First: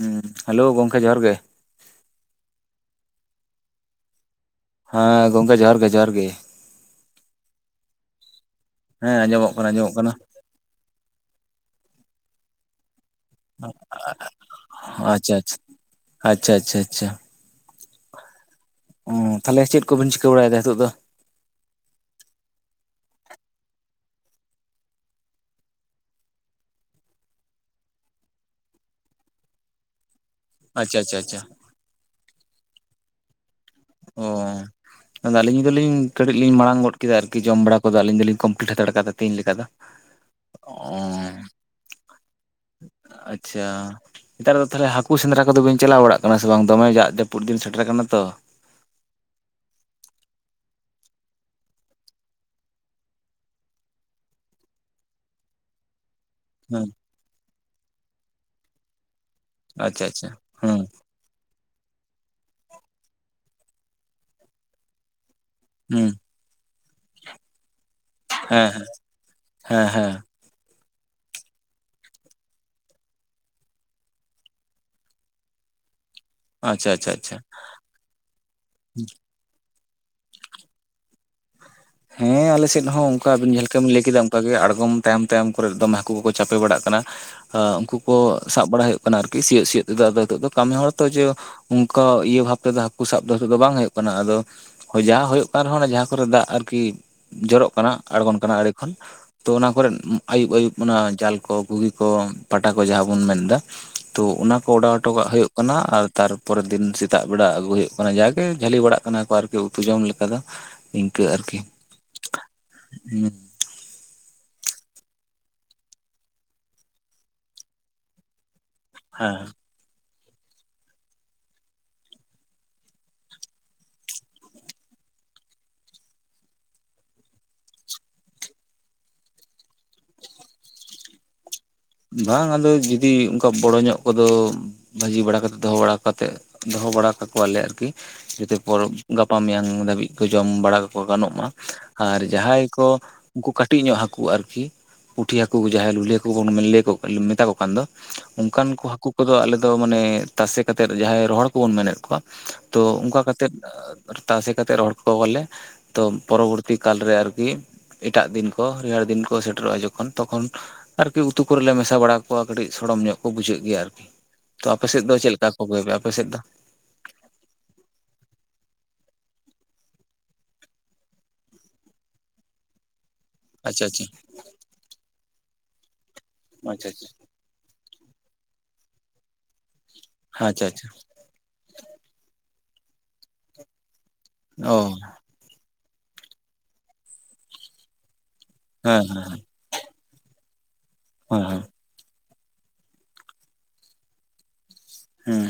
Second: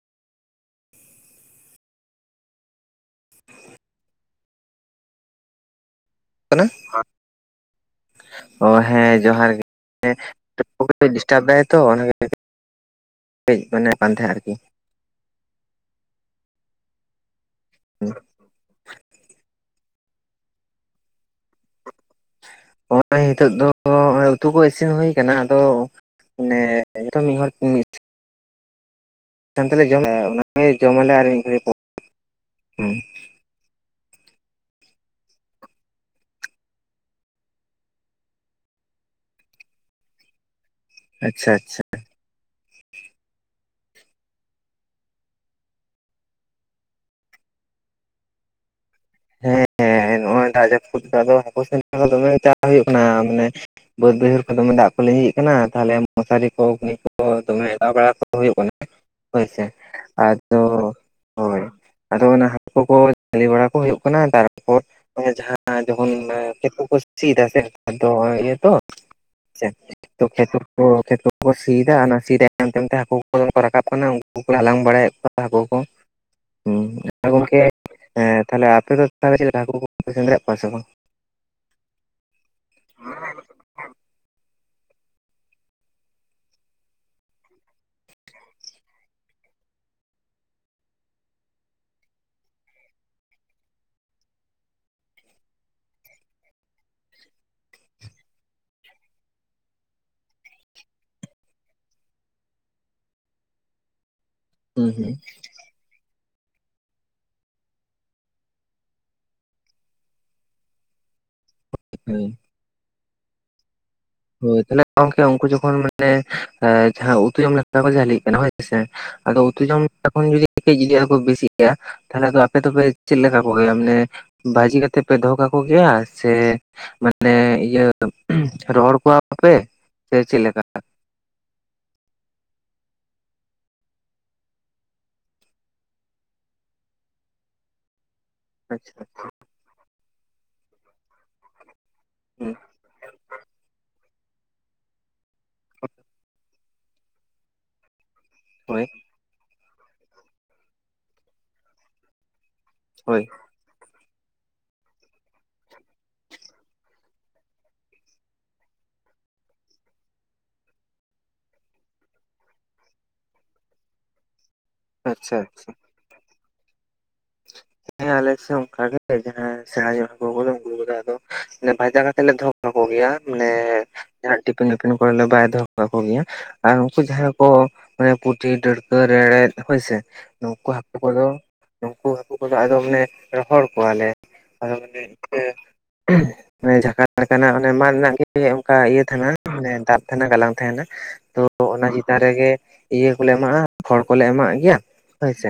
ᱦᱮᱸ ᱦᱮᱞᱳ ᱜᱚᱝᱠᱮ ᱡᱚᱦᱟᱨ ᱜᱮ ᱦᱮᱸ ᱜᱚᱢᱠᱮ ᱡᱚᱦᱟᱨ ᱜᱮ ᱡᱚᱦᱟᱨ ᱜᱮ ᱚ ᱦᱮᱸ ᱡᱚᱦᱟᱨ ᱟᱸᱡᱚᱢᱚᱜ ᱜᱮ ᱠᱟᱱᱟ ᱟᱸᱡᱚᱢᱚᱜ ᱠᱟᱱᱟ ᱰᱤᱥᱴᱟᱵ ᱫᱟᱭ ᱛᱚ ᱚᱱᱟᱜ ᱢᱮᱱᱮᱫ ᱠᱟᱱ ᱛᱟᱦᱮᱸᱱᱟ ᱟᱨᱠᱤ ᱚ ᱟᱪᱪᱷᱟ ᱟᱪᱷᱟ ᱟᱪᱪᱷᱟ ᱟᱪᱪᱷᱟ ᱟᱪᱪᱷᱟ [inaudible] ᱚᱻ ᱛᱟᱦᱚᱞᱮ ᱪᱮᱫ ᱠᱚᱵᱤᱱ ᱪᱤᱠᱟᱹ ᱵᱟᱲᱟᱭᱮᱫᱟ ᱱᱤᱛᱚᱜ ᱫᱚ ᱱᱚᱜᱼᱚᱭ ᱱᱤᱛᱳᱜ ᱫᱚ ᱱᱚᱜᱚᱭ ᱩᱛᱩ ᱠᱚ ᱤᱥᱤᱱ ᱦᱩᱭ ᱠᱟᱱᱟ ᱟᱫᱚ ᱢᱟᱱᱮ ᱮᱜᱟᱨᱚ ᱢᱤᱫ ᱦᱚᱲ ᱛᱮ ᱢᱤᱱᱤᱴ ᱢᱤᱫ ᱥᱟᱶ ᱛᱮᱞᱮ ᱡᱚᱢᱟ ᱚᱱᱟ ᱜᱮ ᱡᱚᱢ ᱟᱪᱪᱷᱟ ᱟᱞᱮ ᱟᱪᱪᱷᱟ ᱟᱪᱪᱷᱟ ᱢᱤᱫ ᱜᱷᱟᱹᱲᱤ ᱯᱚᱨ ᱚ ᱟᱫᱚ ᱟᱹᱞᱤᱧ ᱫᱚᱞᱤᱧ ᱠᱟᱹᱴᱤᱡ ᱞᱤᱧ ᱢᱟᱲᱟᱝ ᱜᱚᱫ ᱠᱮᱫᱟ ᱟᱨᱠᱤ ᱡᱚᱢ ᱵᱟᱲᱟ ᱠᱚᱫᱚ ᱟᱹᱞᱤᱧ ᱫᱚᱞᱤᱧ ᱠᱚᱢᱯᱞᱤᱴ ᱦᱟᱛᱟᱲ ᱠᱟᱫᱟ ᱛᱮᱦᱤᱧ ᱞᱮᱠᱟ ᱫᱚ ᱚ ᱟᱪᱪᱷᱟ ᱟᱪᱪᱷᱟ ᱟᱪᱪᱷᱟ ᱱᱮᱛᱟᱨ ᱫᱚ ᱛᱟᱦᱚᱞᱮ ᱦᱟᱹᱠᱩ ᱥᱮᱸᱫᱽᱨᱟ ᱠᱚᱫᱚ ᱵᱤᱱ ᱪᱟᱞᱟᱣ ᱵᱟᱲᱟᱜ ᱠᱟᱱᱟ ᱥᱮ ᱵᱟᱝ ᱫᱚᱢᱮ ᱫᱟᱜ ᱡᱟᱹᱯᱩᱫ ᱫᱤᱱ ᱥᱮᱴᱮᱨ ᱟᱠᱟᱱᱟ ᱛᱚ ᱦᱮᱸ ᱱᱚᱜᱼᱚᱭ ᱫᱟᱜ ᱡᱟᱹᱯᱩᱫ ᱫᱚ ᱦᱟᱹᱠᱩ ᱥᱮᱸᱫᱽᱨᱟ ᱫᱚᱢᱮ ᱪᱟ ᱦᱩᱭᱩᱜ ᱠᱟᱱᱟ ᱢᱟᱱᱮ ᱵᱟᱹᱫ ᱵᱟᱹᱭᱦᱟᱹᱲ ᱠᱷᱚᱱ ᱫᱚᱢᱮ ᱫᱟᱜ ᱠᱚ ᱞᱤᱸᱡᱤᱜ ᱠᱟᱱᱟ ᱛᱟᱦᱞᱮ ᱢᱚᱥᱟᱨᱤ ᱠᱚ ᱦᱮᱸ ᱜᱷᱩᱱᱤ ᱠᱚ ᱫᱚᱢᱮ ᱚᱰᱟᱣ ᱵᱟᱲᱟ ᱠᱚ ᱦᱩᱭᱩᱜ ᱠᱟᱱᱟ ᱦᱳᱭ ᱥᱮ ᱟᱪᱪᱷᱟ ᱟᱪᱪᱷᱟ ᱟᱫᱚ ᱦᱮᱸ ᱦᱳᱭ ᱟᱫᱚ ᱚᱱᱟ ᱦᱟᱹᱠᱩ ᱠᱚ ᱡᱷᱟᱹᱞᱤ ᱵᱟᱲᱟ ᱠᱚ ᱦᱩᱭᱩᱜ ᱠᱟᱱᱟ ᱛᱟᱨᱯᱚᱨ ᱡᱟᱦᱟᱸ ᱦᱮᱸ ᱡᱚᱠᱷᱚᱱ ᱠᱷᱮᱛ ᱠᱚᱠᱚ ᱥᱤᱭᱮᱫᱟ ᱥᱮ ᱟᱫᱚ ᱤᱭᱟᱹ ᱦᱮᱸ ᱛᱚ ᱦᱮᱸ ᱦᱮᱸ ᱦᱮᱸ ᱠᱷᱮᱛ ᱠᱷᱮᱛ ᱠᱚ ᱠᱚ ᱥᱤᱭᱮᱫᱟ ᱚᱱᱟ ᱥᱤ ᱛᱟᱭᱚᱢ ᱛᱟᱭᱚᱢ ᱛᱮ ᱦᱟᱹᱠᱩ ᱠᱚ ᱠᱚ ᱨᱟᱠᱟᱵ ᱠᱟᱱᱟ ᱩᱱᱠᱩ ᱦᱟᱞᱟᱝ ᱵᱟᱲᱟᱭᱮᱫ ᱠᱚᱣᱟ ᱦᱟᱹᱠᱩ ᱠᱚ [unintelligible] ᱟᱪᱪᱷᱟ ᱦᱮᱸ ᱟᱪᱪᱷᱟ ᱜᱚᱢᱠᱮ ᱛᱟᱦᱞᱮ ᱟᱯᱮ ᱫᱚ ᱪᱮᱫ ᱞᱮᱠᱟ ᱦᱟᱹᱠᱩ ᱠᱚᱯᱮ ᱥᱮᱸᱫᱽᱨᱟᱭᱮᱫ ᱠᱚᱣᱟ ᱥᱮ ᱵᱟᱝ ᱦᱮᱸ ᱟᱞᱮ ᱥᱮᱫ ᱦᱚᱸ ᱚᱱᱠᱟ ᱟᱵᱤᱱ ᱡᱟᱦᱟᱸ ᱞᱮᱠᱟ ᱵᱤᱱ ᱢᱮᱱ ᱠᱮᱫᱼᱟ ᱟᱬᱜᱚᱢ ᱛᱟᱭᱚᱢ ᱛᱟᱭᱚᱢ ᱠᱚᱨᱮ ᱫᱚᱢᱮ ᱦᱟᱹᱠᱩ ᱠᱚᱠᱚ ᱪᱟᱯᱮ ᱵᱟᱲᱟᱜ ᱠᱟᱱᱟ ᱦᱚ ᱩᱱᱠᱩ ᱠᱚ ᱥᱟᱵ ᱵᱟᱲᱟ ᱦᱩᱭᱩᱜ ᱠᱟᱱᱟ ᱟᱨᱠᱤ ᱥᱤᱭᱳᱜ ᱥᱤᱭᱳᱜ ᱛᱮᱫᱚ ᱟᱫᱚ ᱱᱤᱛᱳᱜ ᱫᱚ ᱠᱟᱹᱢᱤ ᱦᱚᱲ ᱛᱚ ᱡᱮ ᱚᱱᱠᱟ ᱤᱭᱟᱹ ᱵᱷᱟᱵ ᱛᱮᱫᱚ ᱦᱟᱹᱠᱩ ᱥᱟᱵ ᱫᱚ ᱱᱤᱛᱚᱜ ᱫᱚ ᱵᱟᱝ ᱦᱩᱭᱩᱜ ᱠᱟᱱᱟ ᱟᱫᱚ ᱦᱳᱭ ᱡᱟᱦᱟᱸ ᱦᱩᱭᱩᱜ ᱠᱟᱱ ᱨᱮᱦᱚᱸ ᱡᱟᱦᱟᱸ ᱠᱚᱨᱮ ᱫᱟᱜ ᱟᱨᱠᱤ ᱡᱚᱨᱚᱜ ᱠᱟᱱᱟ ᱟᱬᱜᱚᱱ ᱠᱟᱱᱟ ᱟᱲᱮ ᱠᱷᱚᱱ ᱛᱚ ᱚᱱᱟ ᱠᱚᱨᱮᱫ ᱟᱭᱩᱵ ᱟᱹᱭᱩᱵ ᱚᱱᱟ ᱡᱟᱞ ᱠᱚ ᱜᱷᱩᱜᱤ ᱠᱚ ᱯᱟᱴᱟ ᱠᱚ ᱡᱟᱦᱟᱸ ᱵᱚᱱ ᱢᱮᱱ ᱮᱫᱟ ᱛᱚ ᱚᱱᱟᱠᱚ ᱚᱰᱟᱣ ᱦᱩᱸ ᱦᱚᱴᱚ ᱦᱩᱸ ᱠᱟᱜ ᱦᱩᱭᱩᱜ ᱠᱟᱱᱟ ᱟᱨ ᱛᱟᱨᱯᱚᱨᱮᱨ ᱫᱤᱱ ᱥᱮᱛᱟᱜ ᱵᱮᱲᱟ ᱟᱹᱜᱩᱭ ᱦᱩᱭᱩᱜ ᱠᱟᱱᱟ ᱡᱟᱜᱮ ᱡᱷᱟᱹᱞᱤ ᱵᱟᱲᱟᱜ ᱠᱟᱱᱟ ᱠᱚ ᱟᱨᱠᱤ ᱩᱛᱩ ᱡᱚᱢ ᱞᱮᱠᱟ ᱫᱚ ᱤᱝᱠᱟᱹ ᱟᱨᱠᱤ ᱦᱮᱸ [inaudible] ᱦᱩᱸ ᱦᱳᱭ [unintelligible] ᱛᱟᱦᱚᱞᱮ ᱜᱚᱝᱠᱮ ᱩᱱᱠᱩ ᱡᱚᱠᱷᱚᱱ ᱢᱟᱱᱮ ᱡᱟᱦᱟᱸ ᱩᱛᱩ ᱡᱚᱢ ᱞᱮᱠᱟ ᱠᱚ ᱡᱷᱟᱹᱞᱤᱜ ᱠᱟᱱᱟ ᱦᱳᱭᱥᱮ ᱟᱹᱫᱚ ᱦᱮᱸ ᱩᱛᱩ ᱡᱚᱢ ᱮ ᱡᱚᱠᱷᱚᱱ ᱡᱩᱫᱤ ᱠᱚ ᱵᱤᱥᱤ ᱜᱮᱭᱟ ᱛᱟᱦᱚᱞᱮ ᱟᱯᱮ ᱫᱚᱯᱮ ᱪᱮᱫ ᱞᱮᱠᱟ ᱠᱚ ᱜᱮᱭᱟ ᱢᱟᱱᱮ ᱵᱷᱟᱹᱡᱤ ᱠᱟᱛᱮᱫ ᱯᱮ ᱫᱚᱦᱚ ᱠᱟᱠᱚᱜᱮᱭᱟ ᱥᱮ ᱢᱟᱱᱮ ᱤᱭᱟᱹ ᱨᱚᱦᱚᱲ ᱠᱚᱣᱟᱯᱮ ᱥᱮ ᱪᱮᱫᱚ ᱞᱮᱠᱟ ᱵᱟᱝ ᱟᱫᱚ ᱡᱩᱫᱤ ᱚᱱᱠᱟ ᱵᱚᱲᱚ ᱧᱚᱜ ᱠᱚᱫᱚ ᱵᱷᱟᱹᱡᱤ ᱵᱟᱲᱟ ᱠᱟᱛᱮᱫ ᱫᱚᱦᱚ ᱵᱟᱲᱟ ᱠᱟᱛᱮᱫ ᱫᱚᱦᱚ ᱵᱟᱲᱟ ᱠᱟᱠᱚᱣᱟᱞᱮ ᱟᱨᱠᱤ ᱡᱚᱛᱚ ᱯᱚᱨᱚᱵ ᱟᱪᱪᱷᱟ ᱜᱟᱯᱟ ᱢᱮᱭᱟᱝ ᱫᱷᱟᱹᱵᱤᱡ ᱠᱚ ᱡᱚᱢ ᱵᱟᱲᱟ ᱠᱟᱠᱚ ᱜᱟᱱᱚᱜ ᱢᱟ ᱟᱨ ᱡᱟᱦᱟᱸᱭ ᱠᱚ ᱩᱱᱠᱩ ᱠᱟᱴᱤᱡ ᱧᱚᱜ ᱦᱟᱠᱩ ᱟᱨᱠᱤ ᱯᱩᱴᱷᱤ ᱦᱟᱹᱠᱩ ᱡᱟᱦᱟᱸᱭ ᱞᱩᱞᱦᱤ ᱦᱟᱹᱠᱩ ᱵᱚᱱᱼᱼ ᱢᱮᱛᱟ ᱠᱚ ᱠᱟᱱ ᱫᱚ ᱚᱱᱠᱟᱱ ᱦᱳᱭ ᱠᱚ ᱦᱟᱹᱠᱩ ᱠᱩᱫᱚ ᱟᱞᱮᱫ ᱫᱚ ᱢᱟᱱᱮ ᱛᱟᱥᱮ ᱠᱟᱛᱮᱫ ᱡᱟᱦᱟᱸᱭ ᱨᱚᱦᱚᱲ ᱦᱟ. ᱠᱩ ᱵᱚᱱ ᱢᱮᱱᱮᱫ ᱠᱚᱣᱟ ᱛᱚ ᱚᱱᱠᱟ ᱦᱳᱭ ᱠᱟᱛᱮᱫ ᱛᱟᱥᱮ ᱠᱟᱛᱮᱜ ᱨᱚᱦᱚᱲ ᱠᱚᱳᱟᱞᱮ ᱛᱚ ᱯᱚᱨᱚᱵᱚᱨᱛᱤ ᱠᱟᱞᱨᱮ ᱟᱨᱠᱤ ᱮᱴᱟᱜ ᱫᱤᱱ ᱠᱚ ᱨᱮᱭᱟᱲ ᱫᱤᱱ ᱠᱚ ᱥᱮᱴᱮᱨᱚᱜ-ᱟ ᱡᱚᱠᱷᱚᱱ ᱛᱚᱠᱷᱚᱱ ᱟᱨᱤ ᱩᱛᱩ ᱠᱚᱨᱮᱞᱮ ᱢᱮᱥᱟ ᱵᱟᱲᱟ ᱠᱚᱣᱟ ᱠᱟᱹᱴᱤᱡ ᱥᱚᱲᱚᱢ ᱧᱚᱜ ᱠᱚ ᱵᱩᱡᱷᱟᱹᱜ ᱜᱮᱭᱟ ᱟᱨᱠᱤ ᱛᱚ ᱟᱯᱮ ᱥᱮᱫ ᱫᱚ ᱪᱮᱫ ᱟᱪᱪᱷᱟ ᱞᱮᱠᱟ ᱟᱪᱪᱷᱟ ᱠᱷᱜᱚᱭ ᱯᱮ ᱟᱯᱮ ᱥᱮᱫ ᱫᱚ [unintelligible] ᱦᱮᱸ ᱟᱞᱮᱥᱮᱫ ᱚᱱᱠᱟ ᱜᱮ ᱡᱟᱦᱟᱸᱭ ᱥᱮᱬᱟ ᱡᱚ ᱩᱱᱠᱩ ᱠᱚᱫᱚ ᱟᱫᱚ ᱵᱷᱟᱡᱟ ᱠᱟᱛᱮᱜ ᱞᱮ ᱫᱚᱦᱚ ᱠᱟᱠᱚ ᱜᱤᱭᱟ ᱟᱪᱷᱟ ᱟᱪᱷᱟ ᱴᱤᱯᱤᱱ ᱩᱯᱤᱱ ᱠᱚᱨᱮᱞᱮ ᱵᱟᱭ ᱫᱚᱦᱚ ᱠᱟᱠᱚ ᱜᱮᱭᱟ ᱟᱨ ᱟᱪᱪᱷᱟ ᱩᱱᱠᱩ ᱟᱪᱪᱷᱟ ᱡᱟᱦᱟᱸᱭ ᱠᱚ ᱢᱟᱱᱮ ᱯᱩᱴᱷᱤ ᱰᱟᱹᱲᱠᱟᱹ ᱨᱮᱲᱮᱫ ᱦᱩᱭᱥᱮ ᱟᱪᱪᱷᱟ ᱱᱩᱠᱩ ᱟᱪᱪᱷᱟ ᱦᱟᱠᱠᱩᱠᱫᱚ ᱩᱱᱠᱩ ᱦᱟᱹᱠᱩ ᱠᱚᱫᱚ ᱟᱫᱚᱢ ᱞᱮ ᱨᱚᱦᱚᱲ ᱠᱚᱣᱟᱞᱮ ᱟᱫᱚ ᱚ ᱟᱫᱚᱢ ᱞᱮ ᱡᱷᱟᱠᱟ ᱞᱮᱠᱟᱱᱟᱜ ᱚᱱᱮ ᱢᱟᱫ ᱨᱮᱱᱟᱜ ᱜᱮ ᱚᱱᱠᱟ ᱤᱭᱟᱹ ᱦᱮᱸ ᱛᱟᱦᱮᱱᱟ ᱢᱟᱱᱮ ᱫᱟᱜ ᱛᱟᱦᱮᱱᱟ ᱜᱟᱞᱟᱝ ᱛᱟᱦᱮᱱᱟ ᱛᱚ ᱦᱮᱸ ᱚᱱᱟᱜᱤ ᱫᱟᱨᱮᱜᱮ ᱤᱭᱟᱹ ᱠᱚᱞᱮ ᱮᱢᱟᱜ-ᱟ ᱠᱷᱚᱲ ᱠᱚᱞᱮ ᱮᱢᱟᱜ ᱜᱮᱭᱟ ᱦᱮᱸ ᱦᱳᱭᱥᱮ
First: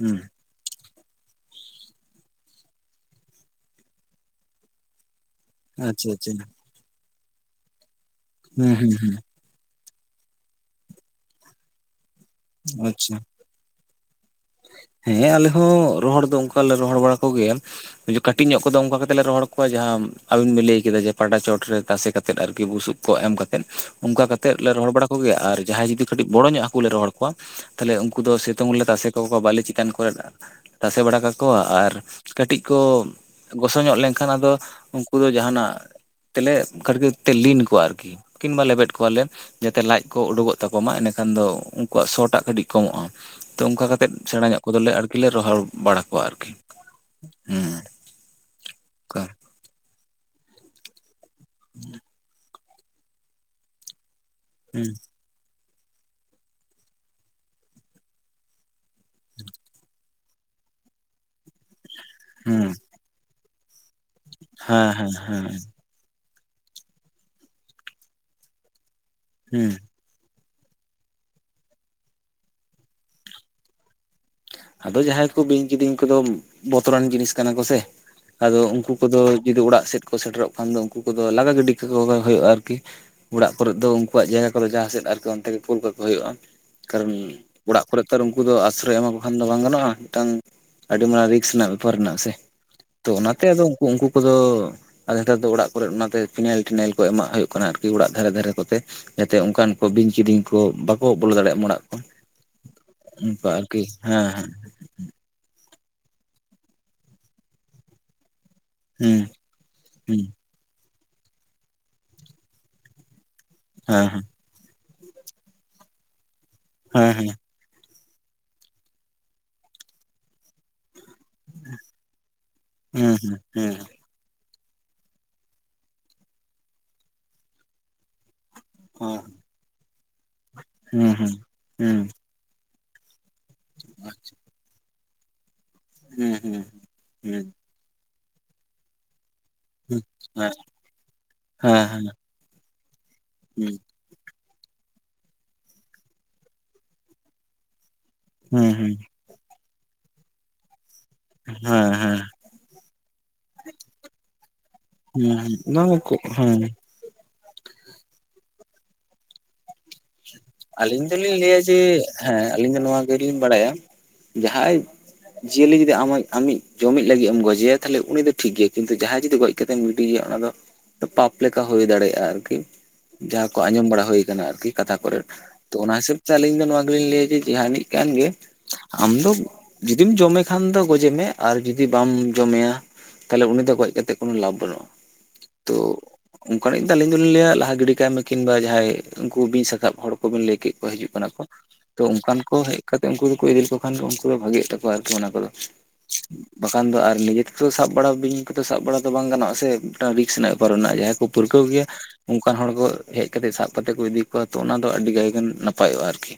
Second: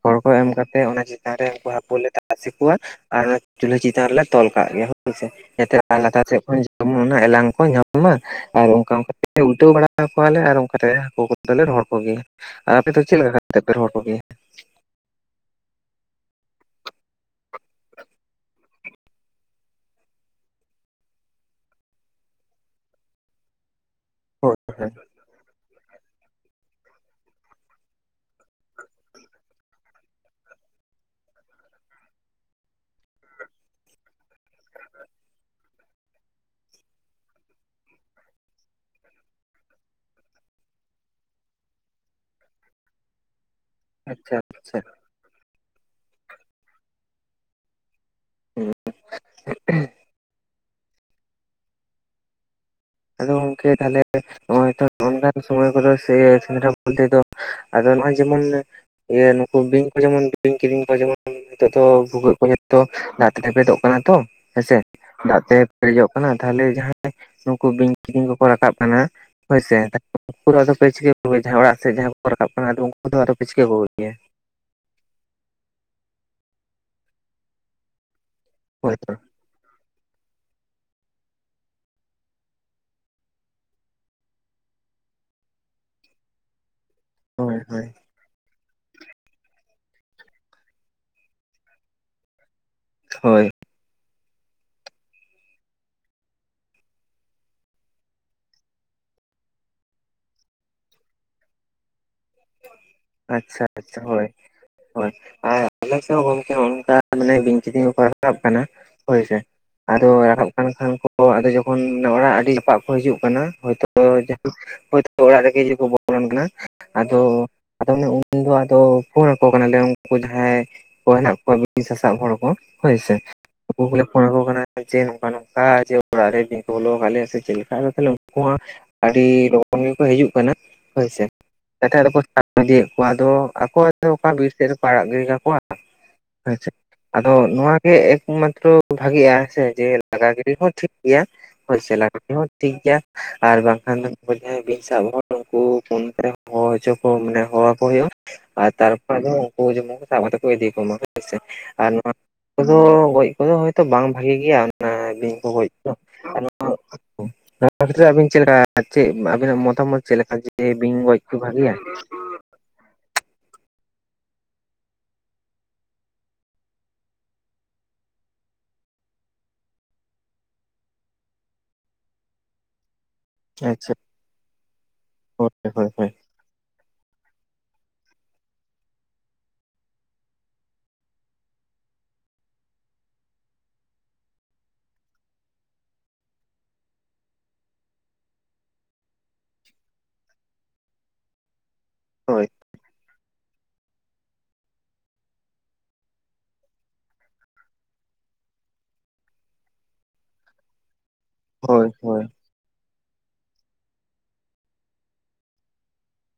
ᱦᱮᱸ ᱠᱷᱚᱲ ᱦᱮᱸ ᱠᱚ ᱮᱢ ᱠᱟᱛᱮ ᱚᱱᱟ ᱪᱮᱛᱟᱱ ᱨᱮ ᱩᱱᱠᱩ ᱦᱟᱹᱠᱠᱩ ᱞᱮ ᱛᱟᱥᱮ ᱠᱚᱣᱟ ᱟᱨ ᱚᱱᱟ ᱪᱩᱞᱦᱟᱹ ᱪᱮᱛᱟᱱ ᱨᱮᱞᱮ ᱛᱚᱞ ᱠᱟᱜ ᱜᱮᱭᱟ ᱦᱣᱥᱮ ᱡᱟᱛᱮ ᱦᱮᱸ ᱟᱨ ᱟᱪᱪᱷᱟ ᱞᱟᱛᱟᱨ ᱟᱪᱪᱷᱟ ᱥᱮᱫ ᱠᱷᱚᱱ ᱡᱮᱢᱚᱱ ᱚᱱᱟ ᱮᱞᱟᱝ ᱠᱚ ᱧᱟᱢ ᱢᱟ ᱟᱨ ᱦᱩᱸ ᱦᱩᱸ ᱚᱱᱠᱟ ᱚᱱᱠᱟ ᱦᱩᱸ ᱩᱞᱴᱟᱹᱣ ᱵᱟᱲᱟ ᱠᱚᱣᱟᱞᱮ ᱟᱨ ᱚᱱᱠᱟᱛᱮ ᱦᱟᱹᱠᱩ ᱠᱚᱫᱚᱞᱮ ᱨᱚᱦᱚᱲ ᱠᱚᱜᱮᱭᱟ ᱟᱨ ᱟᱯᱮᱫ ᱫᱚ ᱟᱪᱪᱷᱟ ᱪᱮᱫ ᱞᱮᱠᱟ ᱠᱟᱛᱮᱫᱯᱮ ᱨᱚᱦᱚᱲ ᱠᱚᱜᱮᱭᱟ ᱦᱮᱸ ᱟᱞᱮ ᱦᱚᱸ ᱨᱚᱦᱚᱲ ᱫᱚ ᱚᱱᱠᱟ ᱞᱮ ᱨᱚᱦᱚᱲ ᱵᱟᱲᱟ ᱠᱚᱜᱮᱭᱟ ᱠᱟᱹᱴᱤᱡ ᱧᱚᱜ ᱠᱚᱫᱚ ᱚᱱᱠᱟ ᱠᱟ ᱠᱟᱛᱮᱜ ᱞᱮ ᱠᱟᱴᱤᱡ ᱧᱜᱚ ᱠᱚᱫᱚ ᱠᱟᱛᱮ ᱞᱮ ᱨᱦᱚᱭᱠᱚᱳ-ᱟ ᱡᱟᱦᱟᱸ ᱟᱵᱤᱱ ᱵᱤᱱ ᱞᱟᱹᱭ ᱠᱮᱫᱟ ᱡᱮ ᱯᱟᱴᱟ ᱪᱮᱛᱟᱱᱨᱮ ᱛᱟᱥᱮ ᱠᱟ ᱠᱟᱛᱮᱫ ᱟᱨᱠᱤ ᱵᱩᱥᱩᱯ ᱠᱚ ᱮᱢ ᱠᱟᱛᱮᱫ ᱚᱱᱠᱟ ᱠᱟ ᱦᱳᱭ ᱠᱟᱛᱮᱫ ᱞᱮ ᱦᱳᱭ ᱨᱚᱦᱚᱲ ᱵᱟᱲᱟ ᱠᱚᱜᱮᱭᱟ ᱟᱨ ᱡᱟᱦᱟᱸ ᱡᱩᱫᱤ ᱠᱟᱹᱴᱤᱡ ᱵᱚᱲᱚ ᱧᱚᱜ ᱦᱟᱠᱩᱸ ᱞᱮ ᱨᱚᱦᱚᱲ ᱠᱚᱣᱟ ᱠᱷᱟᱹᱞᱤ ᱩᱱᱠᱩ ᱫᱚ ᱥᱤᱛᱩᱝ ᱞᱮ ᱛᱟᱥᱮ ᱠᱟ ᱠᱚᱣᱟᱹ ᱵᱟᱹᱞᱤ ᱪᱮᱛᱟᱱ ᱠᱚᱨᱮ [unintelligible] ᱛᱟᱥᱮ ᱵᱟᱲᱟ ᱠᱟᱠᱚᱣᱟ ᱟᱨ ᱠᱟᱹᱴᱤᱡ ᱠᱚ ᱜᱚᱥᱚ ᱧᱚᱜ ᱞᱮᱱᱠᱷᱟᱱ ᱟᱫᱚ ᱩᱱᱠᱩ ᱫᱚ ᱡᱟᱦᱱᱟᱜ ᱛᱮᱞᱮ ᱠᱷᱠ ᱛᱮᱞᱮ ᱞᱤᱱ ᱠᱚᱣᱟ ᱟᱨᱠᱤ ᱠᱤᱱᱵᱟ ᱞᱮᱵᱮᱫ ᱠᱚᱣᱟᱞᱮ ᱡᱟᱛᱮ ᱞᱟᱡ ᱠᱚ ᱩᱰᱩᱠᱚᱜ ᱛᱟᱠᱚ ᱢᱟ ᱮᱸᱰᱮᱠᱷᱟᱱ ᱫᱚ ᱩᱱᱠᱩᱣᱟᱜ ᱥᱚᱴᱟᱜ ᱠᱟᱹᱴᱤᱡ ᱠᱚᱢᱚᱜ-ᱟ ᱛᱚ ᱚᱱᱠᱟ ᱠᱟᱛᱮ ᱛᱮᱫ ᱟᱪᱪᱷᱟ ᱥᱮᱬᱟ ᱧᱚᱜ ᱟᱪᱪᱷᱟ ᱠᱚᱫᱚᱞᱮ ᱟᱨᱠᱤᱞᱮ ᱨᱚᱦᱚᱲ ᱵᱟᱲᱟ ᱠᱚᱣᱟ ᱟᱨᱠᱤ ᱦᱮᱸ ᱦᱮᱸ ᱚᱱᱠᱟ ᱦᱮᱸ [inaudible] ᱟᱫᱚ ᱜᱚᱝᱠᱮ ᱛᱟᱦᱚᱞᱮ ᱱᱚᱜᱼᱚᱭ ᱛᱚ ᱦᱮᱸ ᱚᱱᱠᱟᱱ ᱥᱚᱢᱚᱭ ᱠᱚᱫᱚ ᱥᱮ ᱥᱮᱸᱫᱽᱨᱟ ᱢᱚᱫᱽᱮ ᱫᱚ ᱟᱫᱚ ᱱᱚᱜ-ᱚᱭ ᱡᱮᱢᱚᱱ ᱤᱭᱮ ᱱᱩᱠᱩ ᱵᱤᱧ ᱠᱚ ᱡᱮᱢᱚᱱ ᱵᱤᱧ ᱠᱤᱫᱤᱧ ᱠᱚ ᱡᱮᱢᱚᱱ ᱱᱤᱛᱚᱜ ᱫᱚ ᱵᱷᱩᱜᱟᱹᱜ ᱠᱚ ᱦᱩᱸ ᱡᱚᱛᱚ ᱫᱟᱜ ᱛᱮ ᱞᱮᱯᱮᱡᱚᱜ ᱠᱟᱱᱟ ᱛᱚ ᱦᱮᱸᱥᱮ ᱦᱮᱸ ᱦᱮᱸ ᱫᱟᱜ ᱦᱮᱸ ᱛᱮ ᱯᱮᱨᱮᱡᱚᱜ ᱠᱟᱱᱟ ᱛᱟᱦᱞᱮ ᱡᱟᱦᱟᱸᱭ ᱠᱩ ᱵᱤᱧ ᱠᱤᱫᱤᱧ ᱠᱚᱠᱚ ᱨᱟᱠᱟᱵ ᱠᱟᱱᱟ ᱦᱩᱸ ᱦᱳᱭᱥᱮ ᱩᱱᱠᱩ ᱫᱚ ᱟᱫᱚ ᱯᱮ ᱪᱤᱠᱟᱹ ᱠᱚᱜᱮᱭᱟ ᱡᱟᱦᱟᱸᱭ ᱚᱲᱟᱜ ᱥᱮᱫ ᱡᱟᱦᱟᱸᱭ ᱠᱚᱠᱚ ᱨᱟᱠᱟᱵ ᱠᱟᱱᱟ᱾ ᱟᱫᱚ ᱩᱱᱠᱩ ᱠᱚᱫᱚ ᱟᱫᱚ ᱯᱮ ᱪᱤᱠᱟᱹ ᱠᱚᱜᱮᱭᱟ? ᱟᱫᱚ ᱡᱟᱦᱟᱸᱭ ᱠᱚ ᱵᱤᱧ ᱠᱤᱫᱤᱧ ᱠᱚᱫᱚ ᱵᱚᱛᱚᱨᱟᱱ ᱡᱤᱱᱤᱥ ᱠᱟᱱᱟ ᱠᱚᱥᱮ ᱟᱫᱚ ᱩᱱᱠᱩ ᱦᱳᱭ ᱛᱚ ᱠᱚᱫᱚ ᱡᱩᱫᱤ ᱚᱲᱟᱜ ᱥᱮᱫ ᱠᱚ ᱥᱮᱴᱮᱨᱚᱜ ᱠᱷᱟᱱ ᱫᱚ ᱩᱱᱠᱩ ᱠᱚᱫᱚ ᱞᱟᱜᱟ ᱜᱤᱰᱤ ᱦᱩᱭᱩᱜ-ᱟ ᱟᱨᱠᱤ ᱚᱲᱟᱜ ᱠᱚᱨᱮ ᱫᱚ ᱩᱱᱠᱩᱣᱟᱜ ᱡᱟᱭᱜᱟ ᱠᱚᱨᱮ ᱡᱟᱦᱟᱸᱥᱮᱫ ᱟᱨᱠᱤ ᱚᱱᱛᱮ ᱠᱩᱞ ᱠᱟᱠᱚ ᱦᱩᱭᱩᱜ-ᱟ ᱠᱟᱨᱚᱱ ᱦᱳᱭ ᱚᱲᱟᱜ ᱦᱳᱭ ᱠᱚᱨᱮ ᱛᱚ ᱩᱱᱠᱩ ᱫᱚ ᱟᱥᱨᱚᱭ ᱮᱢᱟ ᱠᱚ ᱠᱷᱟᱱ ᱫᱚ ᱵᱟᱝ ᱜᱟᱱᱚᱜ-ᱟ ᱢᱤᱫᱴᱟᱝ ᱟᱹᱰᱤ ᱢᱟᱨᱟᱝ ᱨᱤᱠᱥ ᱨᱮᱱᱟᱜ ᱵᱮᱯᱟᱨ ᱢᱮᱱᱟᱜ-ᱟ ᱥᱮ ᱛᱚ ᱚᱱᱟᱛᱮ ᱦᱳᱭ ᱟᱫᱚ ᱩᱱᱠᱩ ᱠᱚᱫᱚ ᱟᱫᱚ ᱱᱮᱛᱟᱨ ᱫᱚ ᱚᱲᱟᱜ ᱠᱚᱨᱮ ᱚᱱᱟᱛᱮ ᱯᱷᱤᱱᱟᱭᱮᱞ ᱴᱮᱱᱟᱭᱮᱞ ᱠᱚ ᱮᱢᱟᱜ ᱦᱩᱭᱩᱜ ᱠᱟᱱᱟ ᱟᱨᱠᱤ ᱚᱲᱟᱜ ᱫᱷᱟᱨᱮ ᱫᱷᱟᱨᱮ ᱠᱚᱛᱮ᱾ ᱡᱟᱛᱮ ᱚᱱᱠᱟᱱ ᱠᱚ ᱵᱤᱧ ᱠᱤᱨᱤᱧ ᱠᱚ ᱵᱟᱠᱚ ᱵᱚᱞᱚ ᱫᱟᱲᱮᱭᱟᱜ ᱚᱲᱟᱜ ᱠᱚ᱾ ᱚᱱᱠᱟ ᱟᱪᱷᱟ ᱟᱨᱠᱤ ᱟᱪᱷᱟ ᱦᱳᱭ᱾ ᱦᱮᱸ ᱦᱳᱭ ᱟᱨ ᱟᱞᱮ ᱥᱮᱫ ᱦᱚᱸ ᱜᱚᱝᱠᱮ ᱚᱱᱠᱟ ᱢᱟᱱᱮ ᱵᱤᱧ ᱠᱤᱫᱤᱧ ᱠᱚᱠᱚ ᱨᱟᱠᱟᱵ ᱠᱟᱱᱟ᱾ ᱦᱮᱸ ᱦᱳᱭ ᱥᱮ ᱟᱫᱚ ᱦᱩᱸ ᱨᱟᱠᱟᱵ ᱠᱟᱱ ᱠᱷᱟᱱ ᱠᱚ ᱟᱫᱚ ᱡᱚᱠᱷᱚᱱ ᱚᱲᱟᱜ ᱟᱹᱰᱤ ᱡᱟᱯᱟᱜ ᱠᱚ ᱦᱤᱡᱩᱜ ᱠᱟᱱᱟ᱾ ᱦᱚᱭ ᱛᱚ ᱦᱩᱸ ᱦᱮᱸ [inaudible] ᱦᱚᱭ ᱛᱚ ᱚᱲᱟᱜ ᱨᱮᱜᱮ ᱡᱚᱫᱤ ᱠᱚ ᱵᱚᱞᱚᱱ ᱠᱟᱱᱟ ᱟᱫᱚ ᱦᱮᱸ ᱟᱫᱚ ᱚᱱᱮ ᱩᱱᱫᱚ ᱟᱫᱚ ᱯᱷᱳᱱ ᱟᱠᱚ ᱠᱟᱱᱟᱞᱮ ᱩᱱᱠᱩ ᱡᱟᱦᱟᱸᱭ ᱩᱱᱠᱩ ᱦᱮᱱᱟᱜ ᱠᱚᱣᱟ ᱵᱤᱧ ᱥᱟᱥᱟᱵ ᱦᱚᱲ ᱠᱚ ᱦᱳᱭ ᱥᱮ ᱦᱮᱸ ᱦᱮᱸ ᱩᱱᱠᱩ ᱠᱚᱞᱮ ᱯᱷᱳᱱ ᱟᱠᱚ ᱠᱟᱱᱟ ᱡᱮ ᱱᱚᱝᱠᱟ ᱱᱚᱝᱠᱟ ᱡᱮ ᱚᱲᱟᱜ ᱨᱮ ᱵᱤ ᱠᱚ ᱵᱚᱞᱚ ᱟᱠᱟᱫ ᱞᱮᱭᱟ ᱥᱮ ᱪᱮᱫ ᱞᱮᱠᱟ ᱛᱟᱦᱮ ᱩᱱᱠᱩ ᱦᱚᱸ ᱦᱩᱸ ᱟᱹᱰᱤ ᱞᱚᱜᱚᱱ ᱜᱮᱠᱚ ᱦᱤᱡᱩᱜ ᱠᱟᱱᱟ ᱦᱳᱭ ᱦᱩᱸ ᱦᱩᱸ ᱦᱚᱸ ᱦᱩᱸ ᱥᱮ [inaudible] ᱦᱩᱸ ᱟᱫᱚ ᱠᱚ ᱤᱫᱤᱭᱮᱫ ᱠᱚᱣᱟ᱾ ᱟᱫᱚ ᱟᱠᱚ ᱦᱚᱭᱛᱚ ᱚᱠᱟ ᱵᱤᱨ ᱥᱮᱫ ᱨᱮᱠᱚ ᱟᱲᱟᱜ ᱜᱤᱲᱤ ᱠᱟᱠᱚᱣᱟ᱾ ᱦᱩᱸ ᱦᱩᱸ ᱦᱮᱸᱪᱮ ᱟᱫᱚ ᱱᱚᱣᱟ ᱜᱮ ᱮᱠᱢᱟᱛᱨᱚ ᱵᱷᱟᱜᱤᱜᱼᱟ᱾ ᱦᱮᱸ ᱥᱮ? ᱡᱮ ᱦᱩᱸ ᱦᱩᱸ ᱦᱩᱸ ᱞᱟᱜᱟ ᱜᱤᱰᱤ ᱦᱚᱸ ᱴᱷᱤᱠ ᱜᱮᱭᱟ ᱦᱮᱸ ᱦᱮᱸ ᱦᱳᱭᱥᱮ ᱦᱮᱸ ᱞᱟᱜᱟ ᱜᱤ [inaudible] ᱦᱚᱸ ᱴᱷᱤᱠ ᱜᱮᱭᱟ ᱟᱨ ᱵᱟᱝᱠᱷᱟᱱ ᱩᱱᱠᱩ ᱡᱟᱦᱟᱸᱭ ᱵᱤᱧ ᱥᱟᱵ ᱦᱚᱲ ᱩᱱᱠᱩ ᱯᱷᱳᱱ ᱛᱮ ᱦᱚᱦᱚ ᱦᱚᱪᱚ ᱠᱚ ᱢᱟᱱᱮ ᱦᱚᱦᱚ ᱟᱠᱚ ᱦᱩᱭᱩᱜᱼᱟ ᱟᱨ ᱦᱩᱸ ᱦᱩᱸ ᱦᱩᱸ ᱛᱟᱨᱯᱚᱨ ᱟᱫᱚ ᱩᱱᱠᱩ ᱡᱮᱢᱚᱱ ᱥᱟᱵ ᱠᱟᱛᱮ ᱠᱚ ᱤᱫᱤ ᱠᱚᱢᱟ ᱦᱳᱭ ᱥᱮ ᱟᱨ ᱦᱮᱸ ᱱᱚᱣᱟ ᱟᱫᱚ ᱜᱚᱡ ᱠᱚᱫᱚ ᱦᱚᱭᱛᱚ [unintelligible] ᱵᱟᱝ ᱵᱷᱟᱜᱤ ᱜᱮᱭᱟ ᱢᱟᱱᱮ ᱵᱤᱧ ᱠᱚ ᱜᱚᱡ ᱦᱮᱸ ᱦᱩᱸ ᱫᱚ ᱦᱩᱸ ᱦᱮᱸ ᱱᱚᱣᱟ ᱵᱷᱤᱛᱚᱨᱤ ᱨᱮ ᱟᱹᱵᱤᱱ ᱪᱮᱫ ᱞᱮᱠᱟ, ᱪᱮᱫ ᱟᱵᱤᱱᱟᱜ ᱢᱚᱛᱟᱢᱚᱛ ᱪᱮᱫ ᱞᱮᱠᱟ, ᱡᱮ ᱵᱤᱧ ᱟᱹᱞᱤᱧ ᱜᱚᱡ ᱠᱚ ᱫᱚᱞᱤᱧ ᱵᱷᱟᱜᱮᱭᱟ? [inaudible] ᱦᱮᱸ ᱟᱹᱞᱤᱧ ᱦᱚ ᱱᱚᱣᱟ ᱜᱮᱞᱤᱧ ᱵᱟᱲᱟᱭᱟ ᱾ᱡᱟᱦᱟᱸᱭ ᱡᱤᱭᱟᱹᱞᱤ ᱡᱩᱫᱤ ᱟᱢᱟᱜ ᱟᱢᱤᱡ ᱡᱚᱢᱤᱫ ᱞᱟᱹᱜᱤᱫ ᱮᱢ ᱜᱚᱡᱮᱭᱟ ᱛᱟᱦᱚᱞᱮ ᱩᱱᱤ ᱫᱚ ᱴᱷᱤᱠ ᱜᱮᱭᱟ ᱠᱤᱱᱛᱩ ᱡᱟᱦᱟᱸᱭ ᱡᱩᱫᱤ ᱜᱚᱡ ᱪᱤᱠᱟᱹᱛᱮᱢ ᱜᱤᱰᱤᱭᱼᱟ ᱚᱱᱟ ᱫᱚ ᱯᱟᱯ ᱞᱮᱠᱟ ᱦᱳᱭ ᱫᱟᱲᱮᱭᱟᱜᱼᱟ ᱟᱨᱠᱤ ᱡᱟᱦᱟᱸ ᱠᱚ ᱟᱸᱡᱚᱢ ᱟᱪᱪᱷᱟ ᱵᱟᱲᱟ ᱦᱳᱭ ᱠᱟᱱᱟ ᱟᱨᱠᱤ ᱠᱟᱛᱷᱟ ᱠᱚᱨᱮ ᱦᱳᱭ ᱛᱚ ᱦᱳᱭ ᱚᱱᱟ ᱦᱳᱭ ᱦᱤᱥᱟᱹᱵ ᱪᱷᱟ ᱟᱞᱤᱧ ᱫᱚ ᱱᱚᱣᱟ ᱜᱮᱞᱤᱧ ᱞᱟᱹᱭᱼᱟ ᱡᱮ ᱡᱟᱦᱟᱱᱤᱡ ᱠᱟᱱ ᱜᱮ ᱟᱢ ᱫᱚ ᱡᱩᱫᱤᱢ ᱡᱚᱢᱮ ᱠᱷᱟᱱ ᱫᱚ ᱜᱚᱡᱮ ᱢᱮ ᱟᱨ ᱡᱩᱫᱤ ᱵᱟᱢ ᱡᱚᱢᱮᱭᱟ ᱛᱟᱦᱚᱞᱮ ᱩᱱᱤ ᱫᱚ ᱜᱚᱡ ᱠᱟᱛᱮ ᱠᱚᱱᱳ ᱞᱟᱵᱷ ᱵᱟᱹᱱᱩᱜᱼᱟ᱾ ᱛᱚ ᱚᱱᱠᱟᱱᱤᱡ ᱫᱚ ᱟᱹᱞᱤᱧ ᱫᱚᱞᱤᱧ ᱞᱟᱹᱭᱟ ᱞᱟᱦᱟ ᱜᱤᱰᱤ ᱠᱟᱭ ᱢᱮ ᱠᱤᱢᱵᱟ ᱡᱟᱦᱟᱸᱭ ᱩᱱᱠᱩ ᱵᱤᱧ ᱥᱟᱥᱟᱵ ᱦᱚᱲ ᱠᱚ ᱵᱮᱱ ᱞᱟᱹᱭ ᱠᱮᱫ ᱠᱚ ᱦᱤᱡᱩᱜ ᱠᱟᱱᱟ ᱠᱚ ᱛᱚ ᱚᱱᱠᱟᱱ ᱠᱚ ᱦᱮᱡ ᱠᱟᱛᱮᱫ ᱩᱱᱠᱩ ᱫᱚᱠᱚ ᱤᱫᱤ ᱞᱮᱠᱚ ᱠᱷᱟᱱ ᱜᱮ ᱩᱱᱠᱩ ᱫᱚ ᱵᱷᱟᱜᱮ ᱛᱟᱠᱚᱣᱟ ᱟᱨᱠᱤ ᱚᱱᱟ ᱠᱚᱫᱚ ᱵᱟᱠᱷᱟᱱ ᱫᱚ ᱟᱨ ᱱᱤᱡᱮ ᱛᱮᱫᱚ ᱥᱟᱵ ᱵᱟᱲᱟ ᱵᱤᱧ ᱠᱚᱫᱚ ᱥᱟᱵ ᱵᱟᱲᱟ ᱫᱚ, ᱵᱟᱝ ᱜᱟᱱᱚᱜᱼᱟ ᱥᱮ? ᱢᱤᱫᱴᱟᱝ ᱨᱤᱠᱥ ᱨᱮᱱᱟᱜ ᱵᱮᱯᱟᱨ ᱢᱮᱱᱟᱜᱼᱟ ᱡᱟᱦᱟᱸᱭ ᱠᱚ ᱯᱟᱹᱨᱠᱟᱹᱣ ᱜᱮᱭᱟ ᱦᱳᱭ ᱦᱳᱭ ᱾ ᱚᱱᱠᱟᱱ ᱦᱚᱲ ᱜᱚ ᱦᱮᱡ ᱠᱟᱛᱮ ᱥᱟᱵ ᱠᱟᱛᱮ ᱠᱚ ᱤᱫᱤ ᱠᱚᱣᱟ ᱛᱚ ᱚᱱᱟ ᱛᱚ ᱟᱹᱰᱤ ᱜᱟᱭᱜᱟᱱ ᱱᱟᱯᱟᱭᱚᱜᱼᱟ ᱟᱨᱠᱤ